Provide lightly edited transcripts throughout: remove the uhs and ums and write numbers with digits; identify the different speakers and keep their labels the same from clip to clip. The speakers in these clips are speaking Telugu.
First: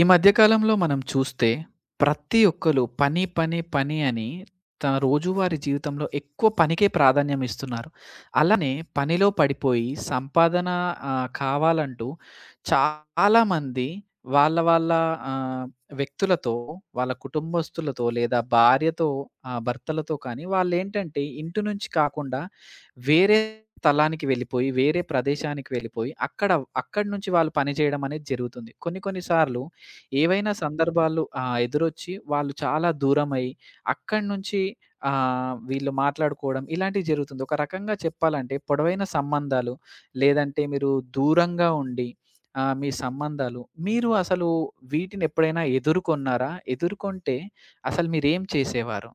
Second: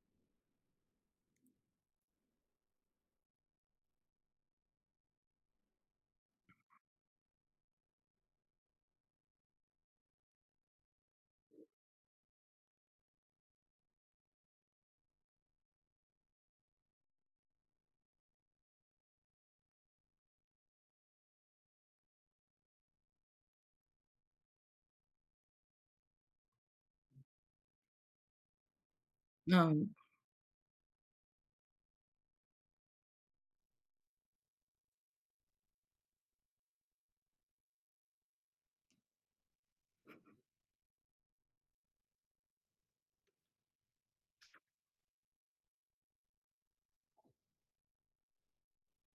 Speaker 1: ఈ మధ్య కాలంలో మనం చూస్తే ప్రతి ఒక్కరు పని, పని, పని అని తన రోజువారీ జీవితంలో ఎక్కువ పనికే ప్రాధాన్యం ఇస్తున్నారు. అలానే పనిలో పడిపోయి సంపాదన కావాలంటూ చాలామంది వాళ్ళ వాళ్ళ ఆహ్, వ్యక్తులతో, వాళ్ళ కుటుంబస్తులతో లేదా భార్యతో, భర్తలతో కానీ వాళ్ళేంటంటే ఇంటి నుంచి కాకుండా వేరే స్థలానికి వెళ్ళిపోయి, వేరే ప్రదేశానికి వెళ్ళిపోయి అక్కడ అక్కడి నుంచి వాళ్ళు పని చేయడం అనేది జరుగుతుంది. కొన్ని కొన్ని సార్లు
Speaker 2: అవును.
Speaker 1: ఏవైనా సందర్భాలు ఎదురొచ్చి వాళ్ళు చాలా దూరమై, అక్కడి నుంచి వీళ్ళు మాట్లాడుకోవడం ఇలాంటివి జరుగుతుంది. ఒక రకంగా చెప్పాలంటే పొడవైన సంబంధాలు, లేదంటే మీరు దూరంగా ఉండి మీ సంబంధాలు మీరు అసలు వీటినెప్పుడైనా ఎదుర్కొన్నారా? ఎదుర్కొంటే అసలు మీరేం చేసేవారు?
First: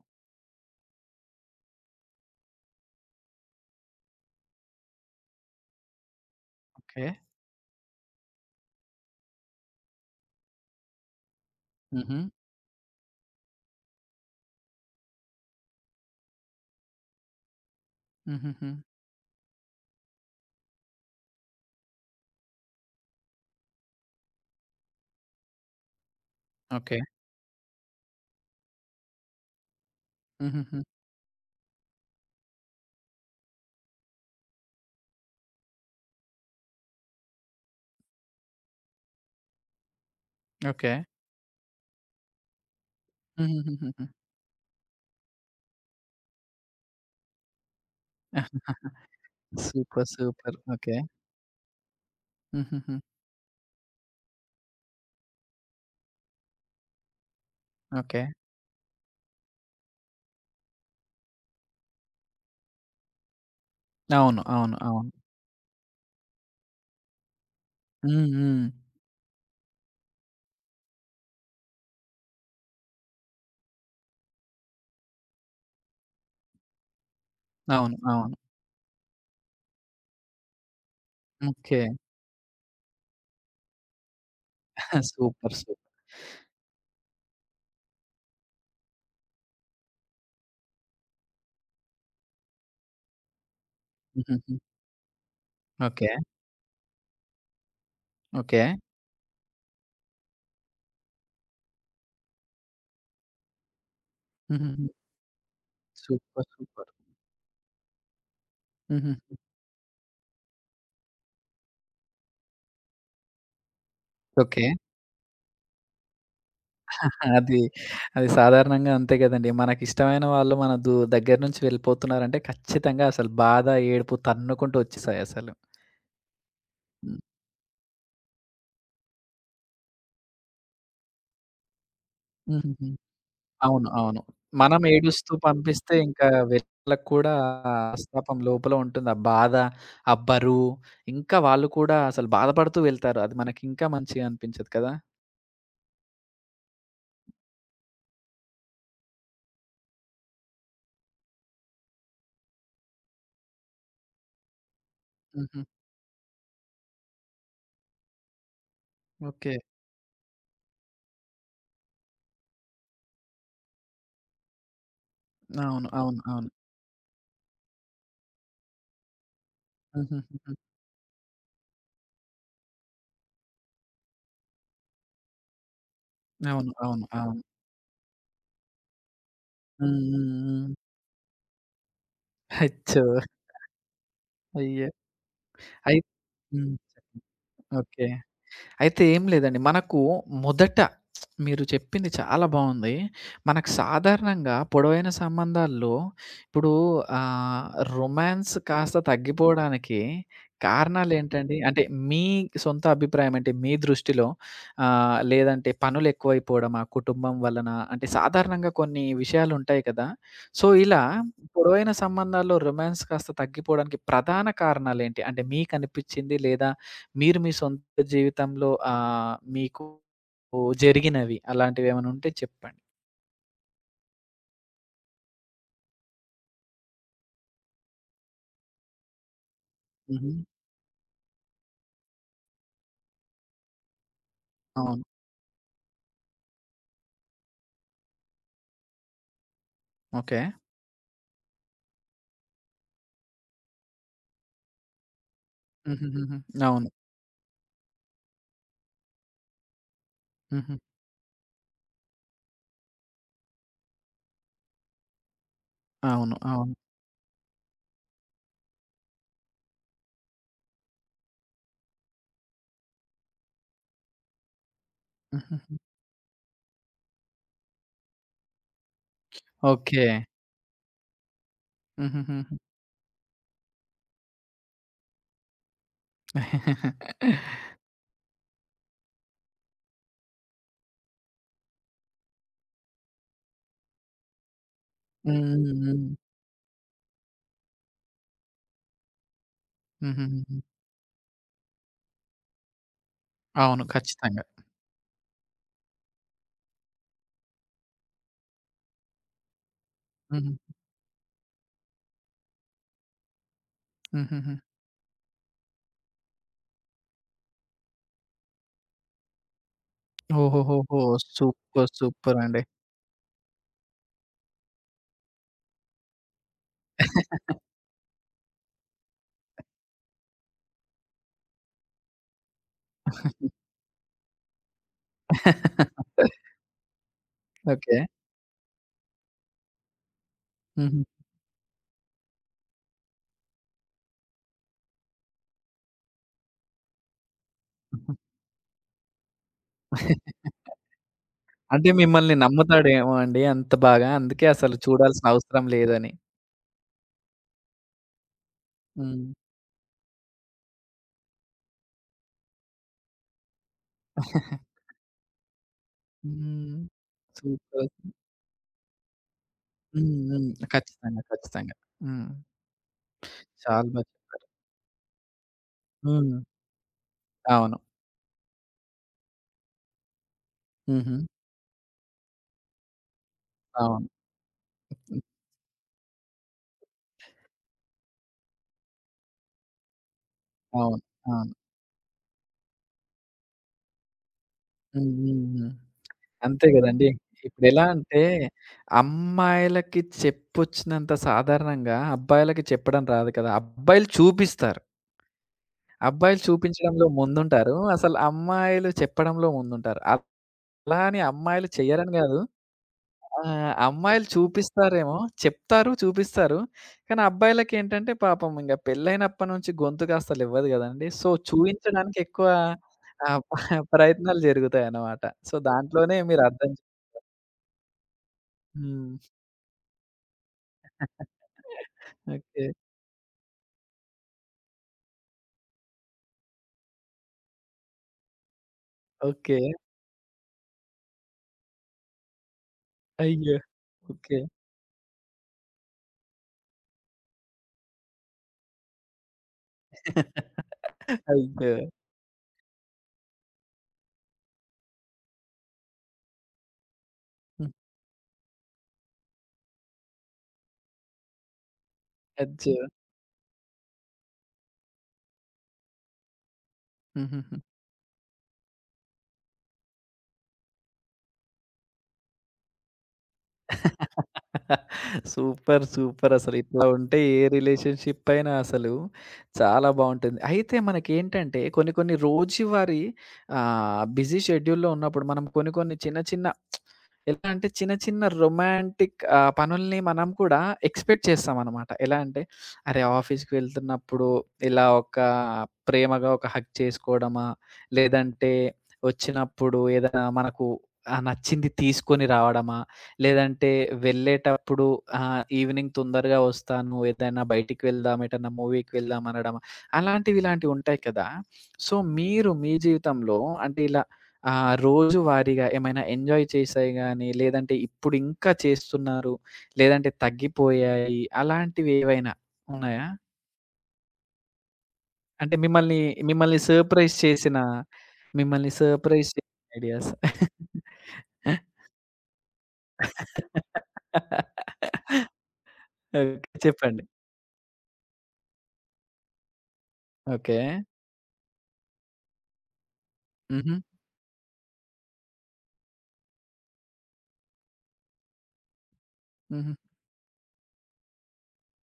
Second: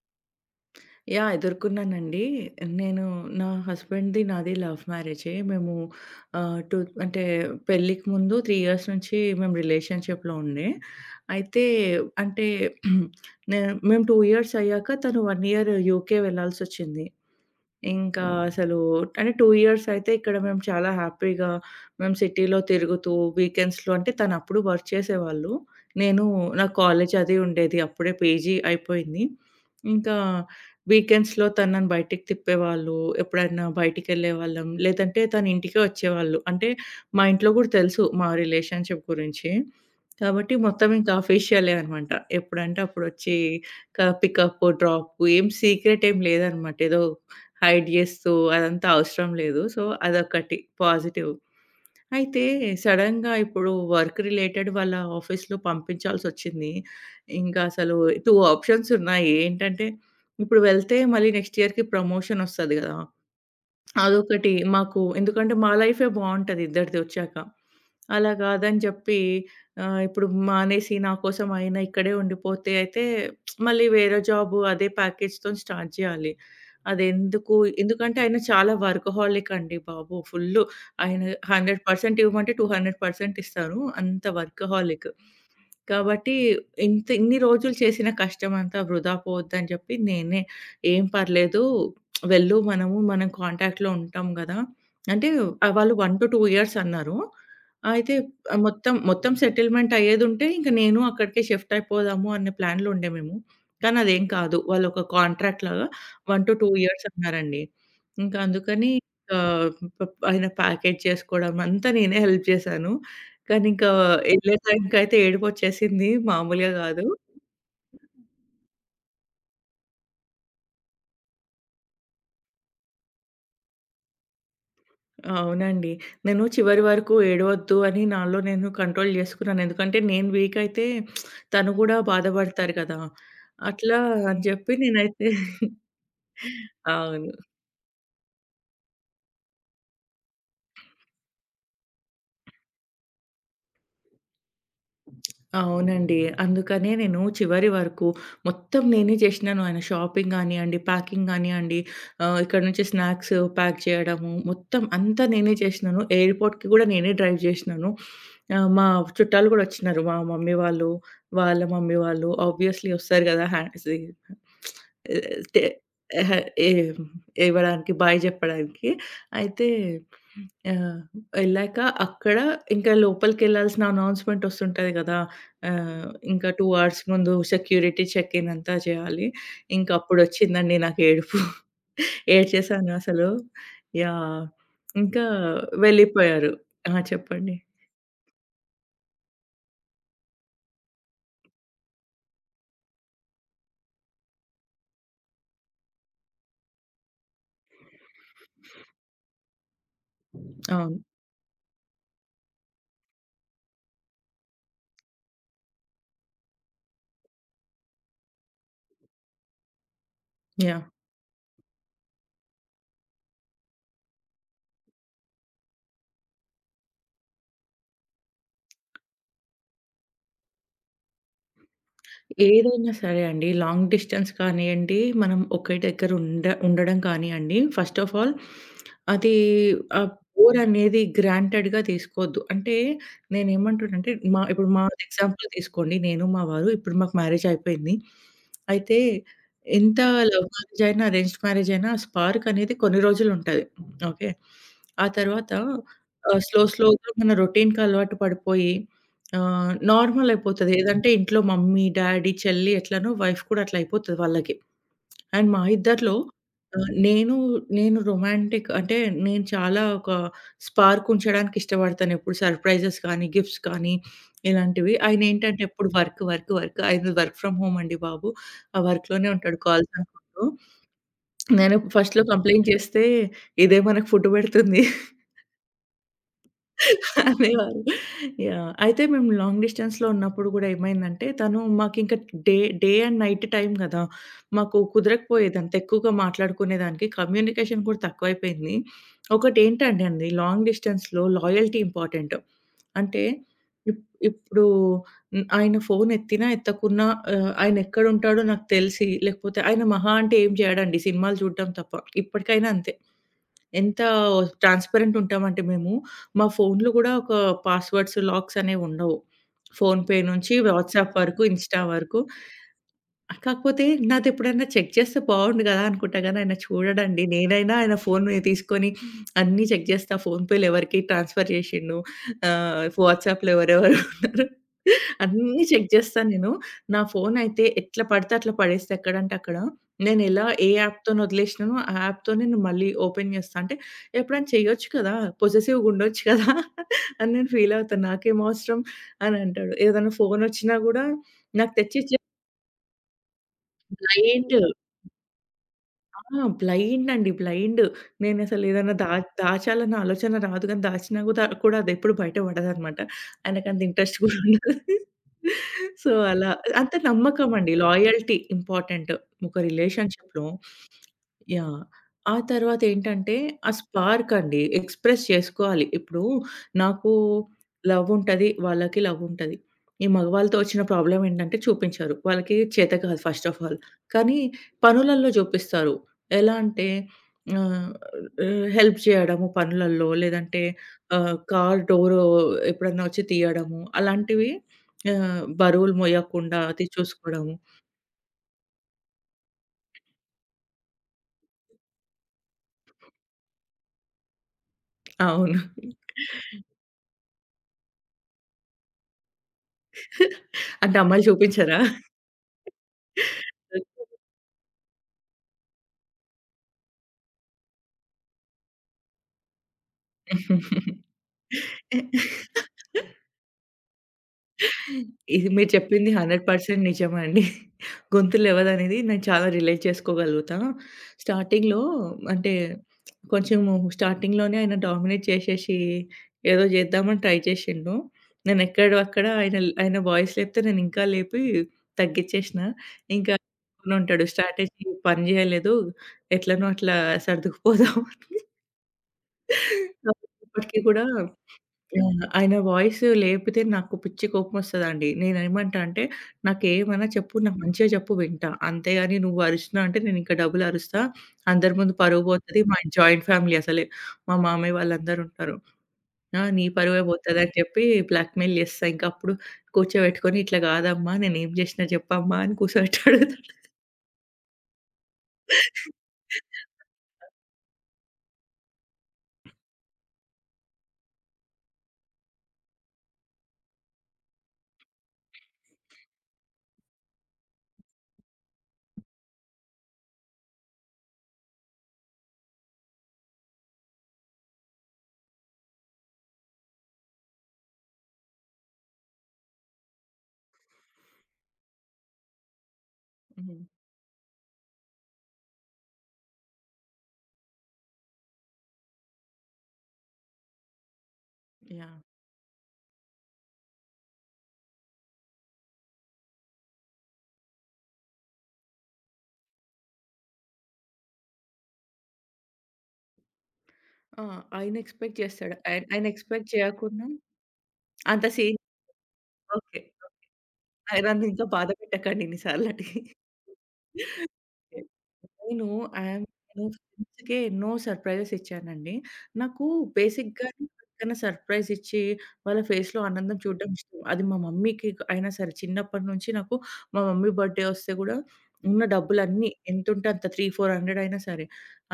Speaker 2: యాహ్! ఎదుర్కొన్నానండి. నేను నా హస్బెండ్‌ది నాది లవ్ మ్యారేజే. మేము ఆహ్, టూ
Speaker 1: ఓకే.
Speaker 2: అంటే పెళ్ళికి ముందు 3 ఇయర్స్ నుంచి మేము రిలేషన్‌షిప్‌లో ఉండే. అయితే
Speaker 1: హుహు.
Speaker 2: అంటే నే మేము 2 ఇయర్స్ అయ్యాక తను 1 ఇయర్ యూకే వెళ్ళాల్సొచ్చింది. ఇంకా
Speaker 1: హుహుహు.
Speaker 2: అసలు అంటే 2 ఇయర్స్ అయితే ఇక్కడ మేము చాలా హ్యాపీగా మేము సిటీలో తిరుగుతూ వీకెండ్స్‌లో అంటే తనప్పుడు వర్క్ చేసేవాళ్ళు. నేను నా
Speaker 1: ఓకే.
Speaker 2: కాలేజ్ అది ఉండేది. అప్పుడే పీజీ అయిపోయింది. ఇంకా
Speaker 1: హుహుహు.
Speaker 2: వీకెండ్స్‌లో తనని బయటికి తిప్పేవాళ్ళు. ఎప్పుడైనా బయటికెళ్ళేవాళ్ళం. లేదంటే తను ఇంటికే వచ్చేవాళ్ళు. అంటే మా ఇంట్లో కూడా తెలుసు మా రిలేషన్‌షిప్ గురించి. కాబట్టి మొత్తం
Speaker 1: ఓకే.
Speaker 2: ఇంకా అఫీషియలే అనమాట. ఎప్పుడంటే అప్పుడొచ్చి
Speaker 1: హుహుహుహుహు.
Speaker 2: పికప్, డ్రాప్ ఏం సీక్రెట్ ఏం లేదనమాట. ఏదో హైడ్ జేస్తూ అదంతా అవసరం లేదు. So,
Speaker 1: super. సూపర్.
Speaker 2: అదొకటి
Speaker 1: ఓకే.
Speaker 2: పాజిటివ్. అయితే
Speaker 1: హుహుహు.
Speaker 2: సడెన్‌గా ఇప్పుడు వర్క్ రిలేటెడ్ వాళ్ళ ఆఫీస్‌లో పంపించాల్సొచ్చింది. ఇంకా అసలు
Speaker 1: ఓకే.
Speaker 2: 2 ఆప్షన్స్ ఉన్నాయి. ఏంటంటే, ఇప్పుడు వెళ్తే మళ్ళీ నెక్స్ట్ ఇయర్‌కి ప్రమోషన్ ఒస్తది గదా!
Speaker 1: అవును,
Speaker 2: అదొకటి
Speaker 1: అవును,
Speaker 2: మాకు.
Speaker 1: అవును.
Speaker 2: ఎందుకంటే మా లైఫే బావుంటది ఇద్దరిదొచ్చాక.
Speaker 1: హ్మ్.
Speaker 2: అలా
Speaker 1: హ్మ్.
Speaker 2: గాదని జెప్పి ఇప్పుడు మానేసి నా కోసం ఆయన ఇక్కడే ఉండిపోతే అయితే మళ్ళీ వేరే జాబు అదే ప్యాకేజ్‌తోని స్టార్ట్ జేయాలి. అదెందుకు
Speaker 1: అవును,
Speaker 2: ఎందుకంటే
Speaker 1: అవును.
Speaker 2: ఆయన చాలా వర్కహాలిక్ అండి బాబు. ఫుల్లు ఆయన
Speaker 1: ఓకే.
Speaker 2: 100% ఇవ్వమంటే 200% ఇస్తారు. అంత వర్కహాలిక్.
Speaker 1: సూపర్. సూపర్.
Speaker 2: కాబట్టి ఇంత ఇన్ని రోజులు చేసిన కష్టమంతా వృధా పోవద్దని జెప్పి నేనే, "ఏం పర్లేదు, వెళ్ళు, మనము మనం కాంటాక్ట్‌లో ఉంటాం
Speaker 1: హుహుహు.
Speaker 2: గదా!" అంటే వాళ్ళు
Speaker 1: ఓకే.
Speaker 2: 1-2 ఇయర్స్ అన్నారు. అయితే
Speaker 1: ఓకే.
Speaker 2: మొత్తం మొత్తం సెటిల్‌మెంట్ అయ్యేదుంటే ఇంక నేను అక్కడికే షిఫ్ట్ అయిపోదాము అనే ప్లాన్‌లో ఉండే మేము. కానీ అదేం కాదు.
Speaker 1: హుహుహు.
Speaker 2: వాళ్ళు ఒక కాంట్రాక్ట్ లాగా
Speaker 1: సూపర్.
Speaker 2: 1-2
Speaker 1: సూపర్.
Speaker 2: ఇయర్స్ అన్నారండి. ఇంకా అందుకని
Speaker 1: హుహుహు.
Speaker 2: ఆహ్, ప ఆయన ప్యాకేజ్ చేసుకోవడం అంతా నేనే హెల్ప్ చేశాను. కానీ ఇంకా ఎళ్ళే
Speaker 1: ఓకే.
Speaker 2: టైంకైతే ఏడుపొచ్చేసింది మామూలుగా గాదు.
Speaker 1: అది అది సాధారణంగా అంతే గదండీ. మనకిష్టమైన వాళ్ళు మన దగ్గర నుంచి వెళ్ళిపోతున్నారంటే ఖచ్చితంగా అసలు బాధ, ఏడుపు తన్నుకుంటూ వచ్చేసాయసలు.
Speaker 2: అవునండి. నేను చివరి వరకు
Speaker 1: హ్మ్.
Speaker 2: ఏడవద్దు అని నాలో నేను కంట్రోల్ జేసుకున్నాను. ఎందుకంటే నేను వీక్ అయితే తను గూడా బాధపడతారు
Speaker 1: హుహుహు.
Speaker 2: గదా!
Speaker 1: అవును,
Speaker 2: అట్లా
Speaker 1: అవును.
Speaker 2: అని జెప్పి
Speaker 1: మనం
Speaker 2: నేనైతే
Speaker 1: ఏడుస్తూ పంపిస్తే ఇంకా వీళ్ళకి
Speaker 2: అవును.
Speaker 1: కూడా మనస్తాపం లోపల ఉంటుంది. ఆ బాధ, ఆ బరువు ఇంకా వాళ్ళు కూడా అసలు బాధపడుతూ వెళ్తారు. అది మనకింకా మంచిగా అనిపించదు కదా!
Speaker 2: అవునండి. అందుకనే నేను చివరి వరకు మొత్తం నేనే చేసినాను. ఆయన షాపింగ్ గానియండి, ప్యాకింగ్ గానియండి, ఇక్కడ నుంచి స్నాక్స్ ప్యాక్ చేయడము, మొత్తం అంతా నేనే
Speaker 1: హుహు.
Speaker 2: చేసినాను. ఎయిర్‌పోర్ట్‌కి గూడా నేనే డ్రైవ్ జేసినాను. మా చుట్టాలు
Speaker 1: ఓకే.
Speaker 2: గూడా వచ్చినారు. మా మమ్మీ వాళ్ళు, వాళ్ళ మమ్మీ వాళ్ళు ఆబ్వియస్‌లీ వస్తారు గదా! హ్యాసీ టే
Speaker 1: అవును, అవును,
Speaker 2: ఎహె
Speaker 1: అవును.
Speaker 2: ఏం ఇవ్వడానికి, బాయ్ జెప్పడానికి. అయితే
Speaker 1: హుహుహుహు.
Speaker 2: ఆహ్, ఎళ్ళాక అక్కడ ఇంకా లోపలికెళ్ళాల్సిన అనౌన్స్‌మెంట్ వస్తుంటది గదా! ఆహ్, ఇంకా 2
Speaker 1: అవును,
Speaker 2: అవర్స్
Speaker 1: అవును,
Speaker 2: ముందు
Speaker 1: అవును.
Speaker 2: సెక్యూరిటీ చెక్ ఇన్ అంతా చేయాలి.
Speaker 1: హ్మ్.
Speaker 2: ఇంకా
Speaker 1: హ్మ్. హ్మ్.
Speaker 2: అప్పుడొచ్చిందండి నాకు ఏడుపు. ఏడ్చేసాను
Speaker 1: అచ్చో!
Speaker 2: అసలు. యాహ్!
Speaker 1: అయ్యో!
Speaker 2: ఇంకా
Speaker 1: అయి
Speaker 2: వెళ్ళిపోయారు.
Speaker 1: హ్మ్.
Speaker 2: ఆ! చెప్పండి.
Speaker 1: ఓకే. అయితే ఏం లేదండి. మనకు మొదట మీరు చెప్పింది చాలా బావుంది. మనకు సాధారణంగా పొడవైన సంబంధాల్లో ఇప్పుడు ఆహ్, రొమాన్స్ కాస్త తగ్గిపోవడానికి
Speaker 2: అవును.
Speaker 1: కారణాలేంటండి? అంటే మీ సొంత అభిప్రాయం అంటే మీ దృష్టిలో లేదంటే పనులెక్కువైపోవడమా? కుటుంబం వలన? అంటే సాధారణంగా కొన్ని విషయాలుంటాయి కదా! So,
Speaker 2: yeah!
Speaker 1: ఇలా పొడవైన సంబంధాల్లో రొమాన్స్ కాస్త తగ్గిపోవడానికి ప్రధాన కారణాలేంటి? అంటే మీకనిపిచ్చింది లేదా మీరు మీ సొంత జీవితంలో మీకు జరిగినవి అలాంటివేమైనా ఉంటే చెప్పండి?
Speaker 2: ఏదైనా సరే అండి. లాంగ్ డిస్టెన్స్ కానియండి, మనం ఒకే దగ్గర ఉండడం కానియండి, ఫస్ట్ ఆఫ్ ఆల్ అది ఆ
Speaker 1: హుహు.
Speaker 2: బోర్ అనేది గ్రాంటెడ్‌గా తీసుకోవద్దు. అంటే నేనేమంటున్నానంటే, మా ఇప్పుడు
Speaker 1: అవును.
Speaker 2: మాది ఎగ్జాంపుల్ తీసుకోండి. నేను, మా వారు ఇప్పుడు మాకు మ్యారేజ్ అయిపోయింది. అయితే ఎంత
Speaker 1: ఓకే.
Speaker 2: లవ్ మ్యారేజ్ అయినా, అరేంజ్డ్ మ్యారేజ్ అయినా ఆ స్పార్క్ అనేది కొన్ని రోజులుంటది. ఓకే. ఆ తర్వాత
Speaker 1: హుహుహుహు.
Speaker 2: స్లో
Speaker 1: అవును.
Speaker 2: స్లోగా మన రొటీన్‌కి అలవాటు పడిపోయి ఆ! నార్మల్ అయిపోతది.
Speaker 1: హుహు.
Speaker 2: ఏదంటే ఇంట్లో మమ్మీ, డ్యాడీ, చెల్లి ఎట్లనో వైఫ్ కూడా అట్లా అయిపోతది వాళ్ళకి. అండ్ మా ఇద్దరిలో
Speaker 1: అవును, అవును.
Speaker 2: ఆహ్, నేను, నేను రొమాంటిక్ అంటే నేను చాలా ఒక స్పార్క్ ఉంచడానికి ఇష్టపడతాను. ఎప్పుడు సర్ప్రైజెస్ కానీ, గిఫ్ట్స్ కానీ ఇలాంటివి. ఆయనేంటంటే
Speaker 1: హుహుహు.
Speaker 2: ఎప్పుడు వర్క్, వర్క్, వర్క్, ఆయనది వర్క్ ఫ్రమ్ హోమ్ అండి బాబు. ఆ వర్క్‌లోనే ఉంటాడు కాల్స్
Speaker 1: ఓకే.
Speaker 2: అనుకుంటూ. నేను ఫస్ట్‌లో
Speaker 1: హుహుహుహు.
Speaker 2: కంప్లెయింట్ చేస్తే, "ఇదే మనకు ఫుడ్ పెడుతుంది"
Speaker 1: హ్మ్.
Speaker 2: అనేవారు. యాహ్! అయితే మేము లాంగ్ డిస్టెన్స్‌లో ఉన్నప్పుడు గూడా ఏమైందంటే, తను మాకింక day day and night time గదా! మాకు కుదరకపోయేది అంత
Speaker 1: హ్మ్. హ్మ్.
Speaker 2: ఎక్కువగా మాట్లాడుకునేదానికి. కమ్యూనికేషన్ కూడా తక్కువైపోయింది. ఒకటేంటంటే అండి,
Speaker 1: హుహుహుహు.
Speaker 2: లాంగ్ డిస్టెన్స్‌లో లాయల్టీ ఇంపార్టెంట్. అంటే
Speaker 1: అవును.
Speaker 2: ఇప్
Speaker 1: ఖచ్చితంగా.
Speaker 2: ఇప్పుడు ఆయన ఫోన్ ఎత్తినా, ఎత్తకున్నా ఆయనెక్కడుంటాడో నాకు తెలిసి, లేకపోతే ఆయన మహా అంటే ఏం
Speaker 1: హుహు.
Speaker 2: జేయడండి సినిమాలు చూడడం తప్ప. ఇప్పటికైనా అంతే. ఎంత
Speaker 1: హుహుహు.
Speaker 2: ట్రాన్స్‌పరెంట్ ఉంటామంటే మేము, మా ఫోన్‌లో గూడా ఒక పాస్‌వర్డ్స్, లాక్స్ అనేవుండవు. ఫోన్‌పే నుంచి
Speaker 1: ఓహోహోహో!
Speaker 2: వాట్సాప్ వరకు, ఇన్‌స్టా
Speaker 1: సూపర్.
Speaker 2: వరకు.
Speaker 1: సూపర్ అండి.
Speaker 2: కాకపోతే నాదెప్పుడైనా చెక్ చేస్తే బాగుండు గదా! అనుకుంటా గానీ, ఆయన చూడడండి. నేనైనా ఆయన ఫోన్ తీసుకొని అన్నీ చెక్ జేస్తా. ఫోన్‌పే‌లు ఎవరికి ట్రాన్స్‌ఫర్ జేషిండు, వాట్సాప్‌లో ఎవరెవరు ఉన్నారు, అన్నీ చెక్ జేస్తా నేను. నా ఫోనయితే
Speaker 1: ఓకే.
Speaker 2: ఎట్లా పడితే అట్లా పడేస్తా ఎక్కడంటే అక్కడ. నేనెలా ఏ
Speaker 1: హుహు.
Speaker 2: యాప్‌తోని వదిలేషినానో, ఆ యాప్‌తోనే నేను మళ్ళీ ఓపెన్ జేస్తా. అంటే ఎప్పుడైనా చెయ్యొచ్చు కదా! పొసెసివ్‌గా ఉండొచ్చు కదా! అని నేను ఫీల్ అవుతా. "నాకేం అవసరం?" అని అంటాడు. ఏదైనా ఫోనొచ్చినా గూడా నాకు
Speaker 1: అంటే
Speaker 2: తెచ్చిచ్చే
Speaker 1: మిమ్మల్ని నమ్ముతాడేమో అండి అంత బాగా. అందుకే
Speaker 2: బ్లైండ్
Speaker 1: అసలు చూడాల్సిన అవసరం లేదని.
Speaker 2: ఆ! బ్లైండ్ అండి. బ్లైండ్. నేనసలేదన్నా దా
Speaker 1: హ్మ్.
Speaker 2: దాచాలన్న ఆలోచన రాదు గానీ, దాచినా కూడా అదెప్పుడు బయట పడదనమాట. ఆయనకంత ఇంట్రెస్ట్ గూడా ఉండదు. సో, అలా
Speaker 1: హ్మ్.
Speaker 2: అంత నమ్మకమండి.
Speaker 1: సూపరసలు.
Speaker 2: లాయల్టీ ఇంపార్టెంట్ ఒక
Speaker 1: హ్మ్.
Speaker 2: రిలేషన్‌షిప్‌లో.
Speaker 1: హ్మ్. ఖచ్చితంగా, ఖచ్చితంగా.
Speaker 2: యాహ్!
Speaker 1: హ్మ్.
Speaker 2: ఆ తర్వాతేంటంటే, ఆ
Speaker 1: చాలా బా
Speaker 2: స్పార్క్ అండి. ఎక్స్‌ప్రెస్ చేసుకోవాలి. ఇప్పుడు
Speaker 1: హ్మ్.
Speaker 2: నాకు
Speaker 1: అవును.
Speaker 2: లవ్వుంటది, వాళ్ళకి లవ్వుంటది. ఈ మగవాళ్ళతో వచ్చిన
Speaker 1: హుహు.
Speaker 2: ప్రాబ్లమ్ ఏంటంటే చూపించరు. వాళ్ళకి చేత కాదు ఫస్ట్ ఆఫ్ ఆల్.
Speaker 1: అవును.
Speaker 2: కానీ
Speaker 1: హ్మ్.
Speaker 2: పనులల్లో చూపిస్తారు. ఎలా అంటే ఆహ్, హెల్ప్ చేయడము పనులల్లో, లేదంటే
Speaker 1: అవును, అవును.
Speaker 2: కార్ డోరు ఎప్పుడన్నా వచ్చి తీయడము, అలాంటివి,
Speaker 1: హ్మ్. హ్మ్. హ్మ్.
Speaker 2: బరువులు మోయకుండా
Speaker 1: అంతే
Speaker 2: అది
Speaker 1: గదండీ.
Speaker 2: చూసుకోవడము.
Speaker 1: ఇప్పుడెలా అంటే అమ్మాయిలకి చెప్పొచ్చినంత సాధారణంగా అబ్బాయిలకి చెప్పడం రాదు కదా! అబ్బాయిలు చూపిస్తారు.
Speaker 2: అవును.
Speaker 1: అబ్బాయిలు చూపించడంలో ముందుంటారు. అసలు అమ్మాయిలు చెప్పడంలో ముందుంటారు.
Speaker 2: అంటే
Speaker 1: అలా అని
Speaker 2: అమ్మాయిలు
Speaker 1: అమ్మాయిలు
Speaker 2: చూపించరా?
Speaker 1: చెయ్యరని గాదు. ఆ! అమ్మాయిలు చూపిస్తారేమో, చెప్తారు, చూపిస్తారు. కానీ అబ్బాయిలకేంటంటే పాపం ఇంగ పెళ్లైనప్పటి నుంచి గొంతు కాస్తలివ్వదు గదండీ! సో, చూయించడానికి ఎక్కువ ఆహ్, ప్రయత్నాలు జరుగుతాయన్నమాట.
Speaker 2: ఇది
Speaker 1: సో,
Speaker 2: మీరు చెప్పింది
Speaker 1: దాంట్లోనే మీరు అర్థం
Speaker 2: 100%
Speaker 1: చే
Speaker 2: నిజమండి. గొంతు లేవదనేది
Speaker 1: హ్మ్.
Speaker 2: నేను చాలా రిలేట్ చేసుకోగలుగుతా. స్టార్టింగ్‌లో అంటే
Speaker 1: ఓకే.
Speaker 2: కొంచెము స్టార్టింగ్‌లోనే ఆయన డామినేట్ చేసేసి ఏదో చేద్దామని ట్రై చేసిండు. నేను ఎక్కడో అక్కడ
Speaker 1: ఓకే.
Speaker 2: ఆయన ఆయన వాయిస్ లేపితే నేను ఇంకా లేపి తగ్గిచ్చేసిన. ఇంకా
Speaker 1: అయ్యో!
Speaker 2: అనుకుని ఉంటాడు
Speaker 1: ఓకే.
Speaker 2: స్ట్రాటజీ పని చేయలేదు. ఎట్లనో అట్లా సర్దుకుపోదాం అని. ఇప్పటికి కూడా
Speaker 1: అయ్యో!
Speaker 2: యాహ్! ఆయన వాయిస్ లేపితే నాకు పిచ్చి కోపమొస్తదండి. నేనేమంటా అంటే, "నాకేమన్నా చెప్పు, నాకు
Speaker 1: హ్మ్.
Speaker 2: మంచిగా చెప్పు, వింటా. అంతేగాని నువ్వు అరిచినావు అంటే నేనింకా డబుల్ అరుస్తా. అందరి ముందు పరువు పోతది.
Speaker 1: అచ్చో!
Speaker 2: మాది జాయింట్ ఫ్యామిలీ అసలే. మా మామయ్య వాళ్ళందరూ ఉంటారు. ఆ! నీ పరువే పోతది" అని
Speaker 1: హుహుహు.
Speaker 2: చెప్పి బ్లాక్‌మెయిల్ చేస్తా. ఇంక అప్పుడు కూర్చోబెట్టుకొని, "ఇట్లా కాదమ్మా, నేనేం చేసినా చెప్పమ్మా" అని కూర్చోబెట్టి అడుగుతాడు.
Speaker 1: సూపర్. సూపర్. అసలు ఇట్లా ఉంటే ఏ రిలేషన్‌షిప్ అయినా అసలు చాలా బావుంటుంది. అయితే మనకేంటంటే కొన్ని కొన్ని రోజువారీ బిజీ షెడ్యూల్‌లో ఉన్నప్పుడు మనం కొన్ని కొన్ని చిన్న చిన్న ఎలా అంటే చిన్న చిన్న రొమాంటిక్ పనుల్ని మనం కూడా ఎక్స్‌పెక్ట్ చేస్తామనమాట. ఎలా అంటే అరే! ఆఫీస్‌కి వెళ్తున్నప్పుడు ఇలా ఒక ప్రేమగా ఒక హగ్ చేసుకోవడమా? లేదంటే వచ్చినప్పుడు ఏదైనా మనకు నచ్చింది తీసుకొని రావడమా?
Speaker 2: హ్మ్.
Speaker 1: లేదంటే వెళ్ళేటప్పుడు ఈవినింగ్ తొందరగా వస్తాను. ఏదైనా బయటికి వెళ్దాం, ఎటన్నా మూవీకి వెళ్దాం అనడం. అలాంటివి ఇలాంటివి ఉంటాయి కదా! So,
Speaker 2: yeah!
Speaker 1: మీరు మీ జీవితంలో అంటే ఇలా రోజువారీగా ఏమైనా ఎంజాయ్ చేశాయి గాని, లేదంటే ఇప్పుడు ఇంకా చేస్తున్నారు, లేదంటే తగ్గిపోయాయి అలాంటివి ఏవైనా ఉన్నాయా?
Speaker 2: ఆ! ఆయన ఎక్స్‌పెక్ట్
Speaker 1: అంటే
Speaker 2: చేస్తాడు. ఆయన
Speaker 1: మిమ్మల్ని,
Speaker 2: ఆయన ఎక్స్‌పెక్ట్
Speaker 1: మిమ్మల్ని
Speaker 2: చేయకున్నా
Speaker 1: సర్ప్రైజ్ చేసిన,
Speaker 2: అంత సీన్
Speaker 1: మిమ్మల్ని సర్ప్రైజ్ చేసిన
Speaker 2: ఓకే.
Speaker 1: ఐడియాస్?
Speaker 2: ఆయన నన్ను ఇంకా బాధ పెట్టకండి ఇన్ని సార్లని. నేను ఆహ్,
Speaker 1: ఓకే.
Speaker 2: నేను
Speaker 1: చెప్పండి.
Speaker 2: ఫ్రెండ్స్‌కే ఎన్నో సర్‌ప్రైజెస్ ఇచ్చానండి. నాకు
Speaker 1: ఓకే.
Speaker 2: బేసిక్‌గానే ఎవరికైనా సర్‌ప్రైజ్ ఇచ్చి, వాళ్ళ ఫేస్‌లో ఆనందం చూడడం
Speaker 1: హుహు.
Speaker 2: ఇష్టం. అది మా మమ్మీకి అయినా సరే, చిన్నప్పటి నుంచి నాకు మా మమ్మీ బర్త్‌డే వస్తే గూడా ఉన్న డబ్బులన్నీ
Speaker 1: హుహు.
Speaker 2: ఎంతుంటే అంత 3, 400 అయినా సరే,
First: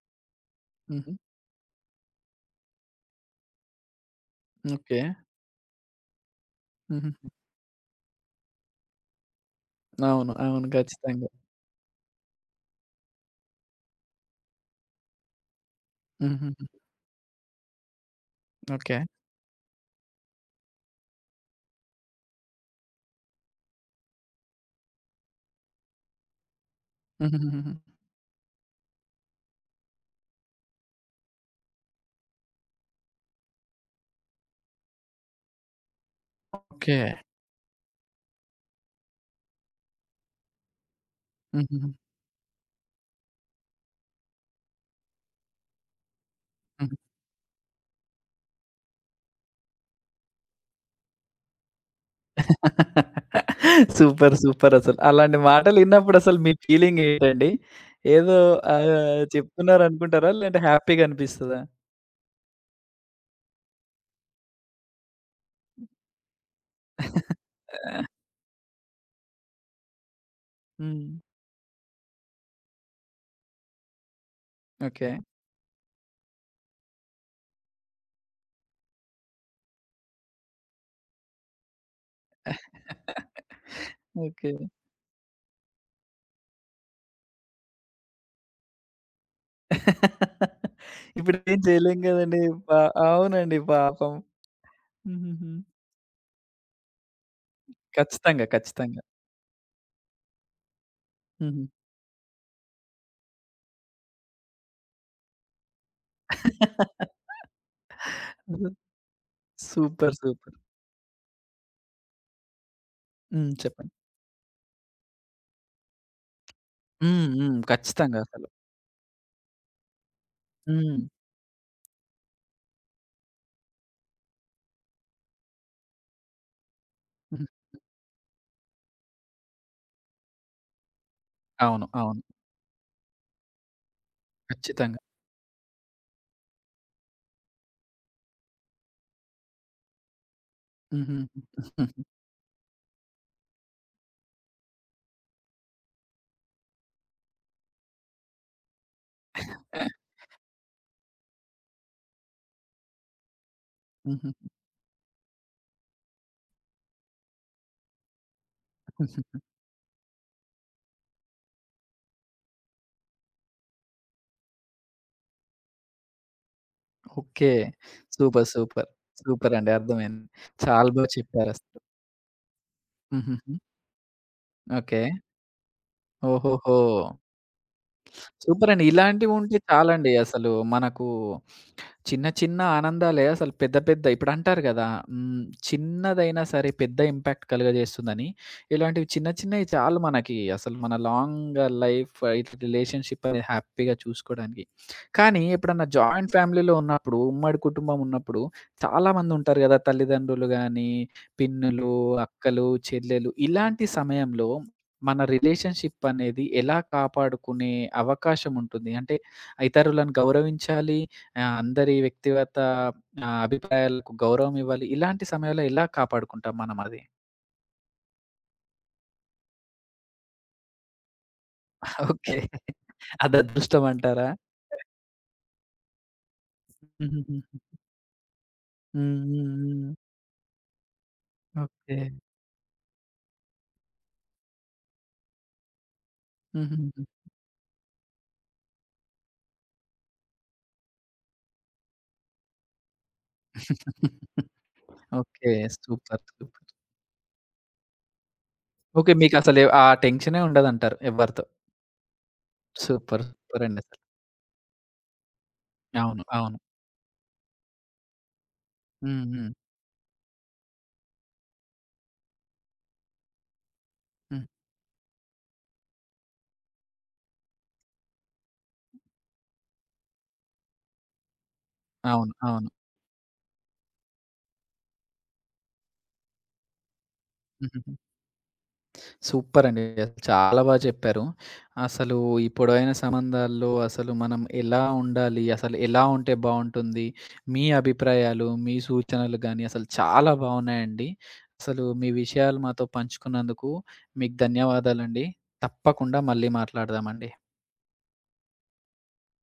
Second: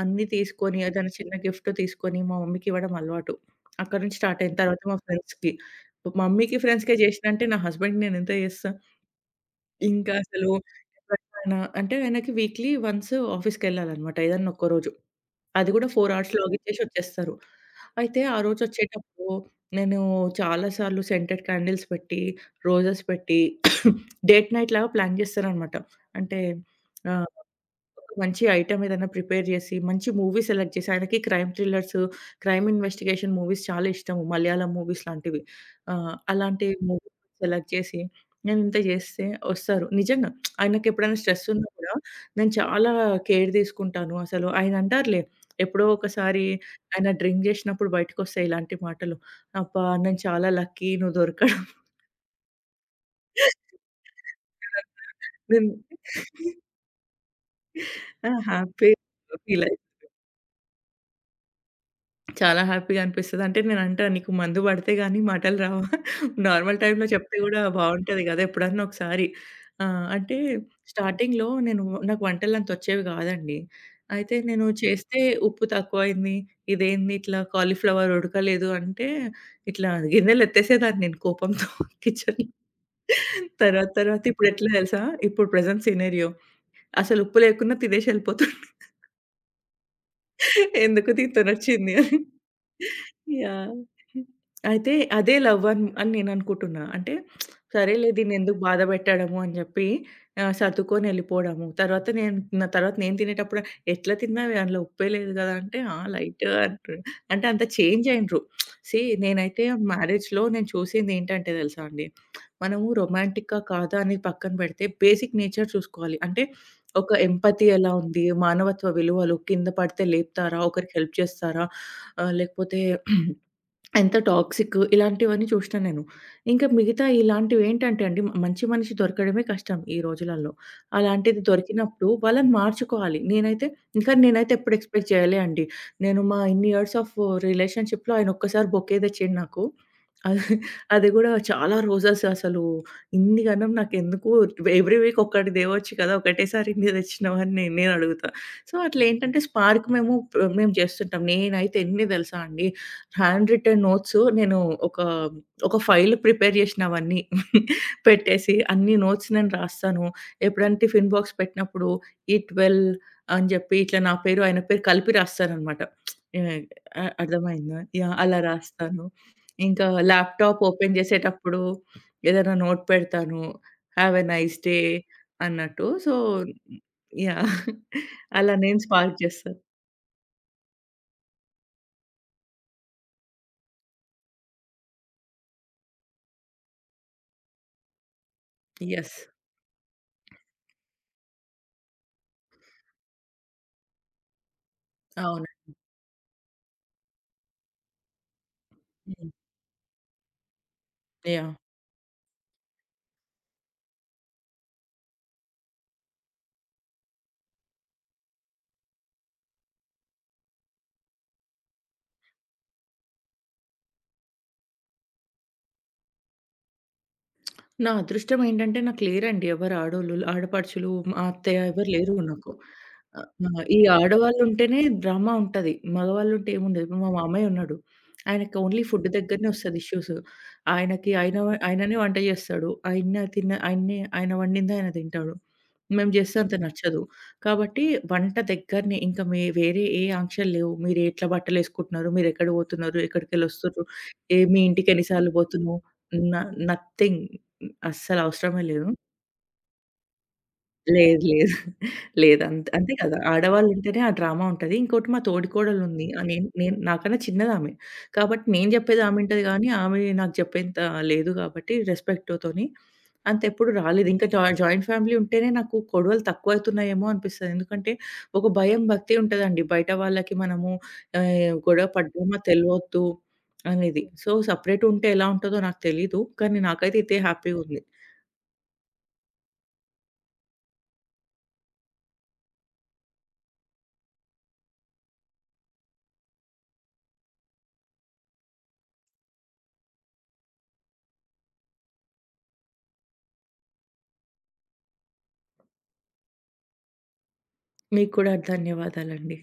Speaker 2: అన్నీ తీసుకొని
Speaker 1: హుహు.
Speaker 2: ఏదైనా చిన్న గిఫ్ట్ తీసుకొని మా మమ్మీకి ఇవ్వడం అలవాటు. అక్కడి నుంచి స్టార్ట్ అయింది. తర్వాత మా
Speaker 1: ఓకే.
Speaker 2: ఫ్రెండ్స్‌కి. మమ్మీకి, ఫ్రెండ్స్‌కే
Speaker 1: హుహుహు.
Speaker 2: చేసినంటే నా హస్బెండ్‌కి నేనెంత చేస్తా? ఇంకా
Speaker 1: అవును,
Speaker 2: అసలు
Speaker 1: అవును. ఖచ్చితంగా.
Speaker 2: ఎప్పుడైనా అంటే ఆయనకి వీక్లీ వన్స్ ఆఫీస్‌కెళ్ళాలనమాట ఏదన్నా ఒక్కరోజు. అది కూడా 4 అవర్స్ లాగిన్
Speaker 1: హుహుహు.
Speaker 2: చేసి వచ్చేస్తారు. అయితే ఆ
Speaker 1: ఓకే.
Speaker 2: రోజొచ్చేటప్పుడు నేను చాలా సార్లు సెంటెడ్ క్యాండిల్స్ పెట్టి, రోజెస్ పెట్టి డేట్ నైట్ లాగా ప్లాన్ చేస్తాననమాట. అంటే ఆహ్
Speaker 1: హుహుహుహు.
Speaker 2: ఒక మంచి ఐటెమ్ ఏదైనా ప్రిపేర్ జేసి, మంచి మూవీ సెలెక్ట్ జేసి, ఆయనకి crime thrillers, crime investigation movies చాలా ఇష్టము. మలయాళం మూవీస్ లాంటివి. అలాంటి
Speaker 1: ఓకే.
Speaker 2: మూవీ సెలెక్ట్ చేసి, నేనింత జేస్తే ఒస్తారు. నిజంగా ఆయనకెప్పుడైనా స్ట్రెస్ ఉన్నా
Speaker 1: హుహుహు.
Speaker 2: గూడా నేను చాలా కేర్ తీసుకుంటాను. అసలు ఆయన అంటారులే ఎప్పుడో ఒకసారి
Speaker 1: హ్మ్.
Speaker 2: ఆయన డ్రింక్ జేసినప్పుడు బయటకొస్తాయి ఇలాంటి మాటలు. "అబ్బా! నేను చాలా లక్కీ నువ్వు దొరకడం."
Speaker 1: సూపర్. సూపర్ అసలు. అలాంటి
Speaker 2: నేను
Speaker 1: మాటలు ఇన్నప్పుడసలు మీ ఫీలింగ్ ఏంటండి?
Speaker 2: ఆ!
Speaker 1: ఏదో
Speaker 2: హ్యాపీ
Speaker 1: ఆహ్,
Speaker 2: ఫీల్
Speaker 1: చెప్తున్నారనుకుంటారా? లేదంటే హ్యాపీగా అనిపిస్తదా?
Speaker 2: చాలా హ్యాపీగా అనిపిస్తది. అంటే నేనంటా, "నీకు మందు పడితే గాని మాటలు రావా? నార్మల్ టైమ్‌లో చెప్తే గూడా బావుంటది గదా!" ఎప్పుడన్నా ఒకసారి. అంటే
Speaker 1: హ్మ్.
Speaker 2: స్టార్టింగ్‌లో నేను, నాకు వంటలంత వచ్చేవి గాదండి. అయితే నేను
Speaker 1: ఓకే.
Speaker 2: చేస్తే ఉప్పు తక్కువయింది, ఇదేంది ఇట్లా కాలీఫ్లవర్ ఉడకలేదు అంటే ఇట్లా గిన్నెలెత్తేసేదాన్ని నేను కోపంతో కిచెన్‌లో. తర్వాత తర్వాత
Speaker 1: ఓకే.
Speaker 2: ఇప్పుడెట్లా తెలుసా? ఇప్పుడు ప్రెజెంట్ సినారియో అసలు ఉప్పు లేకున్నా తినేసి ఎళ్ళిపోతున్నా. ఎందుకు
Speaker 1: ఇప్పుడేం
Speaker 2: దీంతోనొచ్చింది
Speaker 1: చేయలేం
Speaker 2: అని.
Speaker 1: గదండీ! పా అవునండి
Speaker 2: యాహ్!
Speaker 1: పాపం.
Speaker 2: అయితే అదే
Speaker 1: హుహుహు.
Speaker 2: లవ్ అన్ అని నేననుకుంటున్నా. అంటే సరేలే
Speaker 1: ఖచ్చితంగా,
Speaker 2: దీన్నెందుకు బాధ
Speaker 1: ఖచ్చితంగా.
Speaker 2: పెట్టడము అని జెప్పి సర్దుకొని
Speaker 1: హుహు.
Speaker 2: ఎళ్ళిపోవడము. తర్వాత నేను తినేటప్పుడు, "ఎట్లా తిన్నావే అందులో ఉప్పే లేదు గదా!" అంటే, "ఆ! లైట్‌గా" అంటుండు. అంటే అంత చేంజ్ అయిండ్రు. సీ నేనైతే
Speaker 1: సూపర్.
Speaker 2: మ్యారేజ్‌లో
Speaker 1: సూపర్.
Speaker 2: నేను చూసిందేంటంటే తెలుసా అండి, మనము
Speaker 1: హ్మ్.
Speaker 2: రొమాంటికా
Speaker 1: చెప్పండి.
Speaker 2: కాదా అనేది పక్కన పెడితే బేసిక్ నేచర్ చూసుకోవాలి. అంటే ఒక
Speaker 1: హ్మ్. హ్మ్.
Speaker 2: ఎంపతి ఎలా
Speaker 1: ఖచ్చితంగా
Speaker 2: ఉంది?
Speaker 1: అసలు.
Speaker 2: మానవత్వ విలువలు కింద పడితే లేపుతారా? ఒకరికి
Speaker 1: హ్మ్.
Speaker 2: హెల్ప్ చేస్తారా? లేకపోతే ఎంత టాక్సిక్, ఇలాంటివన్నీ చూసినా నేను. ఇంకా మిగతా
Speaker 1: హ్మ్.
Speaker 2: ఇలాంటివేంటంటే అండి, మంచి మనిషి దొరకడమే కష్టం ఈ రోజులల్లో. అలాంటిది
Speaker 1: అవును,
Speaker 2: దొరికినప్పుడు
Speaker 1: అవును.
Speaker 2: వాళ్ళని మార్చుకోవాలి. నేనైతే ఎప్పుడు
Speaker 1: ఖచ్చితంగా.
Speaker 2: ఎక్స్‌పెక్ట్ చేయలే అండి. నేను ఇన్ని ఇయర్స్ ఆఫ్ రిలేషన్‌షిప్‌లో ఆయన ఒక్కసారి బొకే తెచ్చిండు నాకు. అది అది
Speaker 1: హుహు.
Speaker 2: గూడా చాలా రోజెస్ అసలు. ఇన్ని గనం నాకెందుకు, ఎవ్రీ వీక్ ఒక్కటి తేవచ్చు కదా! ఒకటేసారి ఇన్ని తెచ్చినావని నేను అడుగుతా. సో, అట్లేంటంటే స్పార్క్ మేము మేము చేస్తుంటాం. నేనైతే ఎన్ని తెలుసా అండి, హ్యాండ్ రిటెన్ నోట్స్
Speaker 1: హుహు.
Speaker 2: నేను ఒక, ఒక ఫైల్ ప్రిపేర్ చేసిన అవన్నీ. పెట్టేసి అన్ని నోట్స్ నేను రాస్తాను. ఎప్పుడైనా టిఫిన్ బాక్స్ పెట్టినప్పుడు "ఈట్ వెల్" అని చెప్పి ఇట్లా నా పేరు, ఆయన పేరు కలిపి రాస్తాననమాట. అ
Speaker 1: ఓకే.
Speaker 2: అర్థమైందా? యాహ్! అలా
Speaker 1: సూపర్. సూపర్.
Speaker 2: రాస్తాను.
Speaker 1: సూపర్ అండి.
Speaker 2: ఇంకా
Speaker 1: అర్థమైంది.
Speaker 2: ల్యాప్‌టాప్
Speaker 1: చాలా
Speaker 2: ఓపెన్
Speaker 1: బా
Speaker 2: చేసేటప్పుడు
Speaker 1: చెప్పారసలు.
Speaker 2: ఏదైనా నోట్ పెడతాను,
Speaker 1: హుహుహు.
Speaker 2: "Have a nice day"
Speaker 1: okay.
Speaker 2: అన్నట్టు. సో,
Speaker 1: ఓహోహో!
Speaker 2: యాహ్! అలా
Speaker 1: సూపర్
Speaker 2: నేను
Speaker 1: అండి.
Speaker 2: స్పార్క్
Speaker 1: ఇలాంటివుంటే
Speaker 2: చేస్తాను.
Speaker 1: చాలండి అసలు మనకు చిన్న చిన్న ఆనందాలే అసలు పెద్ద పెద్ద ఇప్పుడంటారు గదా! హ్మ్. చిన్నదైనా సరే పెద్ద ఇంపాక్ట్ కలుగజేస్తుందని. ఇలాంటివి
Speaker 2: యెస్.
Speaker 1: చిన్న చిన్నవి చాలు మనకి అసలు మన లాంగ్ లైఫ్ ఇట్లా రిలేషన్‌షిప్ అనేది హ్యాపీగా చూసుకోవడానికి. కానీ
Speaker 2: అవును.
Speaker 1: ఎప్పుడన్నా జాయింట్ ఫ్యామిలీలో ఉన్నప్పుడు, ఉమ్మడి కుటుంబం ఉన్నప్పుడు
Speaker 2: హ్మ్.
Speaker 1: చాలామందుంటారు గదా! తల్లిదండ్రులు గానీ,
Speaker 2: యాహ్!
Speaker 1: పిన్నులు, అక్కలు, చెల్లెలు ఇలాంటి సమయంలో మన రిలేషన్‌షిప్ అనేది ఎలా కాపాడుకునే అవకాశం ఉంటుంది? అంటే ఇతరులను గౌరవించాలి ఆ! అందరి వ్యక్తిగత అభిప్రాయాలకు గౌరవం ఇవ్వాలి. ఇలాంటి సమయంలో ఎలా కాపాడుకుంటాం మనం అది?
Speaker 2: నా అదృష్టం ఏంటంటే నాకు లేరండి, ఎవరు ఆడోళ్ళు, ఆడపడుచులు, మా అత్తయ్య ఎవరు లేరు
Speaker 1: ఓకే.
Speaker 2: నాకు. ఆహ్,
Speaker 1: అది
Speaker 2: ఆ! ఈ
Speaker 1: అదృష్టం అంటారా?
Speaker 2: ఆడవాళ్ళుంటేనే డ్రామా ఉంటది. మగవాళ్ళుంటే ఏముండదు. ఇప్పుడు మా
Speaker 1: హుహుహు.
Speaker 2: మామయ్య ఉన్నాడు. ఆయనకి ఓన్లీ ఫుడ్
Speaker 1: హ్మ్. హ్మ్.
Speaker 2: దగ్గరనే వస్తది
Speaker 1: హ్మ్.
Speaker 2: ఇష్యూస్. ఆయనకి
Speaker 1: ఓకే.
Speaker 2: ఆయననే వంట చేస్తాడు. ఆయన వండిందే ఆయన తింటాడు. మేము చేస్తే అంత నచ్చదు.
Speaker 1: హుహుహు.
Speaker 2: కాబట్టి వంట దగ్గరనే ఇంకా వేరే ఏ ఆంక్షలు లేవు. మీరు ఎట్లా బట్టలేసుకుంటున్నారు? మీరు ఎక్కడికి పోతున్నారు? ఎక్కడికెళ్ళొస్తుర్రు? ఏ, మీ ఇంటికి ఎన్ని సార్లు
Speaker 1: ఓకే.
Speaker 2: పోతున్నావు?
Speaker 1: సూపర్.
Speaker 2: న
Speaker 1: సూపర్.
Speaker 2: నథింగ్. అస్సలవసరమే లేదు.
Speaker 1: ఓకే. మీకసలు ఆ టెన్షనే ఉండదంటారు
Speaker 2: లేదు.
Speaker 1: ఎవరితో.
Speaker 2: లేదు. లేదు. అంతే కదా!
Speaker 1: సూపర్. సూపర్ అండి అసలు.
Speaker 2: ఆడవాళ్ళుంటేనే ఆ డ్రామా ఉంటది. ఇంకోటి మా తోడికోడలుంది.
Speaker 1: అవును,
Speaker 2: నేను
Speaker 1: అవును.
Speaker 2: నేను నాకన్నా చిన్నదామె. కాబట్టి నేను జెప్పేది
Speaker 1: హ్మ్.
Speaker 2: ఆమింటది
Speaker 1: హ్మ్.
Speaker 2: గానీ, ఆమె నాకు జెప్పేంత లేదు. గాబట్టి రెస్పెక్ట్‌తోని అంతెప్పుడు రాలేదు. ఇంకా
Speaker 1: హ్మ్.
Speaker 2: జాయింట్ ఫ్యామిలీ ఉంటేనే నాకు గొడవలు తక్కువవుతున్నాయేమో అనిపిస్తది. ఎందుకంటే ఒక భయం, భక్తి ఉంటదండి. బయట వాళ్ళకి మనము గొడవ
Speaker 1: అవును,
Speaker 2: పడ్డామా
Speaker 1: అవును.
Speaker 2: తెలవద్దు అనేది. సో, సెపరేటుంటే ఎలా ఉంటదో నాకు తెలీదు. కానీ నాకైతే ఇదే హ్యాపీగుంది.
Speaker 1: హుహుహు. సూపరండి. చాలా బా చెప్పారు. అసలు ఈ పొడవైన సంబంధాల్లో అసలు మనం ఎలా ఉండాలి? అసలు ఎలా ఉంటే బావుంటుంది? మీ అభిప్రాయాలు, మీ సూచనలు గానీ అసలు చాలా బావున్నాయండి. అసలు మీ విషయాలు మాతో పంచుకున్నందుకు మీకు ధన్యవాదాలండి. తప్పకుండా మళ్ళీ మాట్లాడదామండి.
Speaker 2: మీకు కూడా ధన్యవాదాలండి.